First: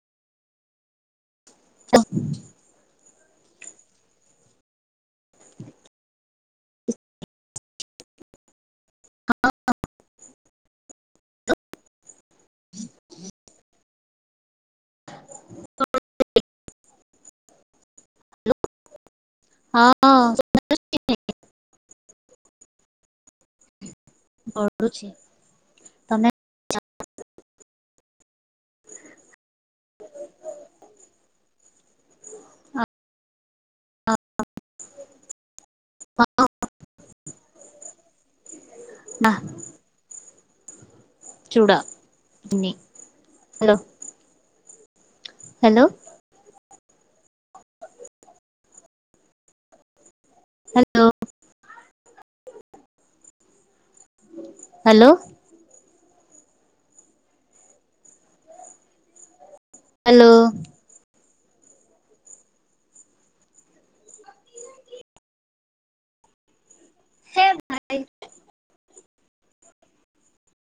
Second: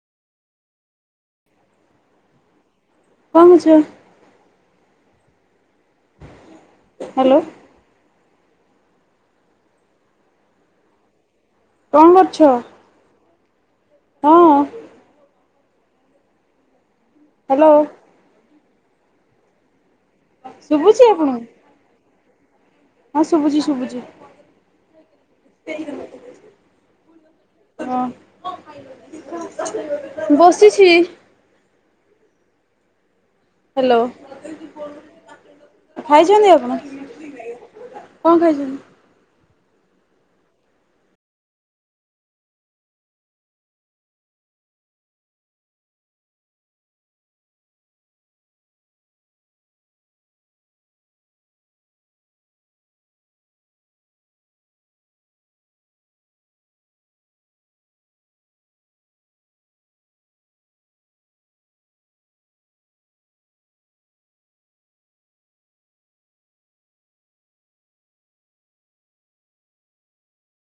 [unintelligible] କହୁଛୁ ହାଲୋ କଣ କରୁଛ? ହଁ। ହଁ [unintelligible] ହାଲୋ ହଁ ଅଁ ଶୁଭୁଛି ଆପଣଙ୍କୁ ହଁ ଶୁଭଛି ଶୁଭଛି। ପଢ଼ୁଛି ତମେ। ହଁ ବସିଛି। ହାଲୋ ଖାଇଛନ୍ତି ଆପଣ, କଣ ଖାଇଛନ୍ତି? ନା ଚୁଡ଼ା ଚିନି hello hello hello hello hello hello.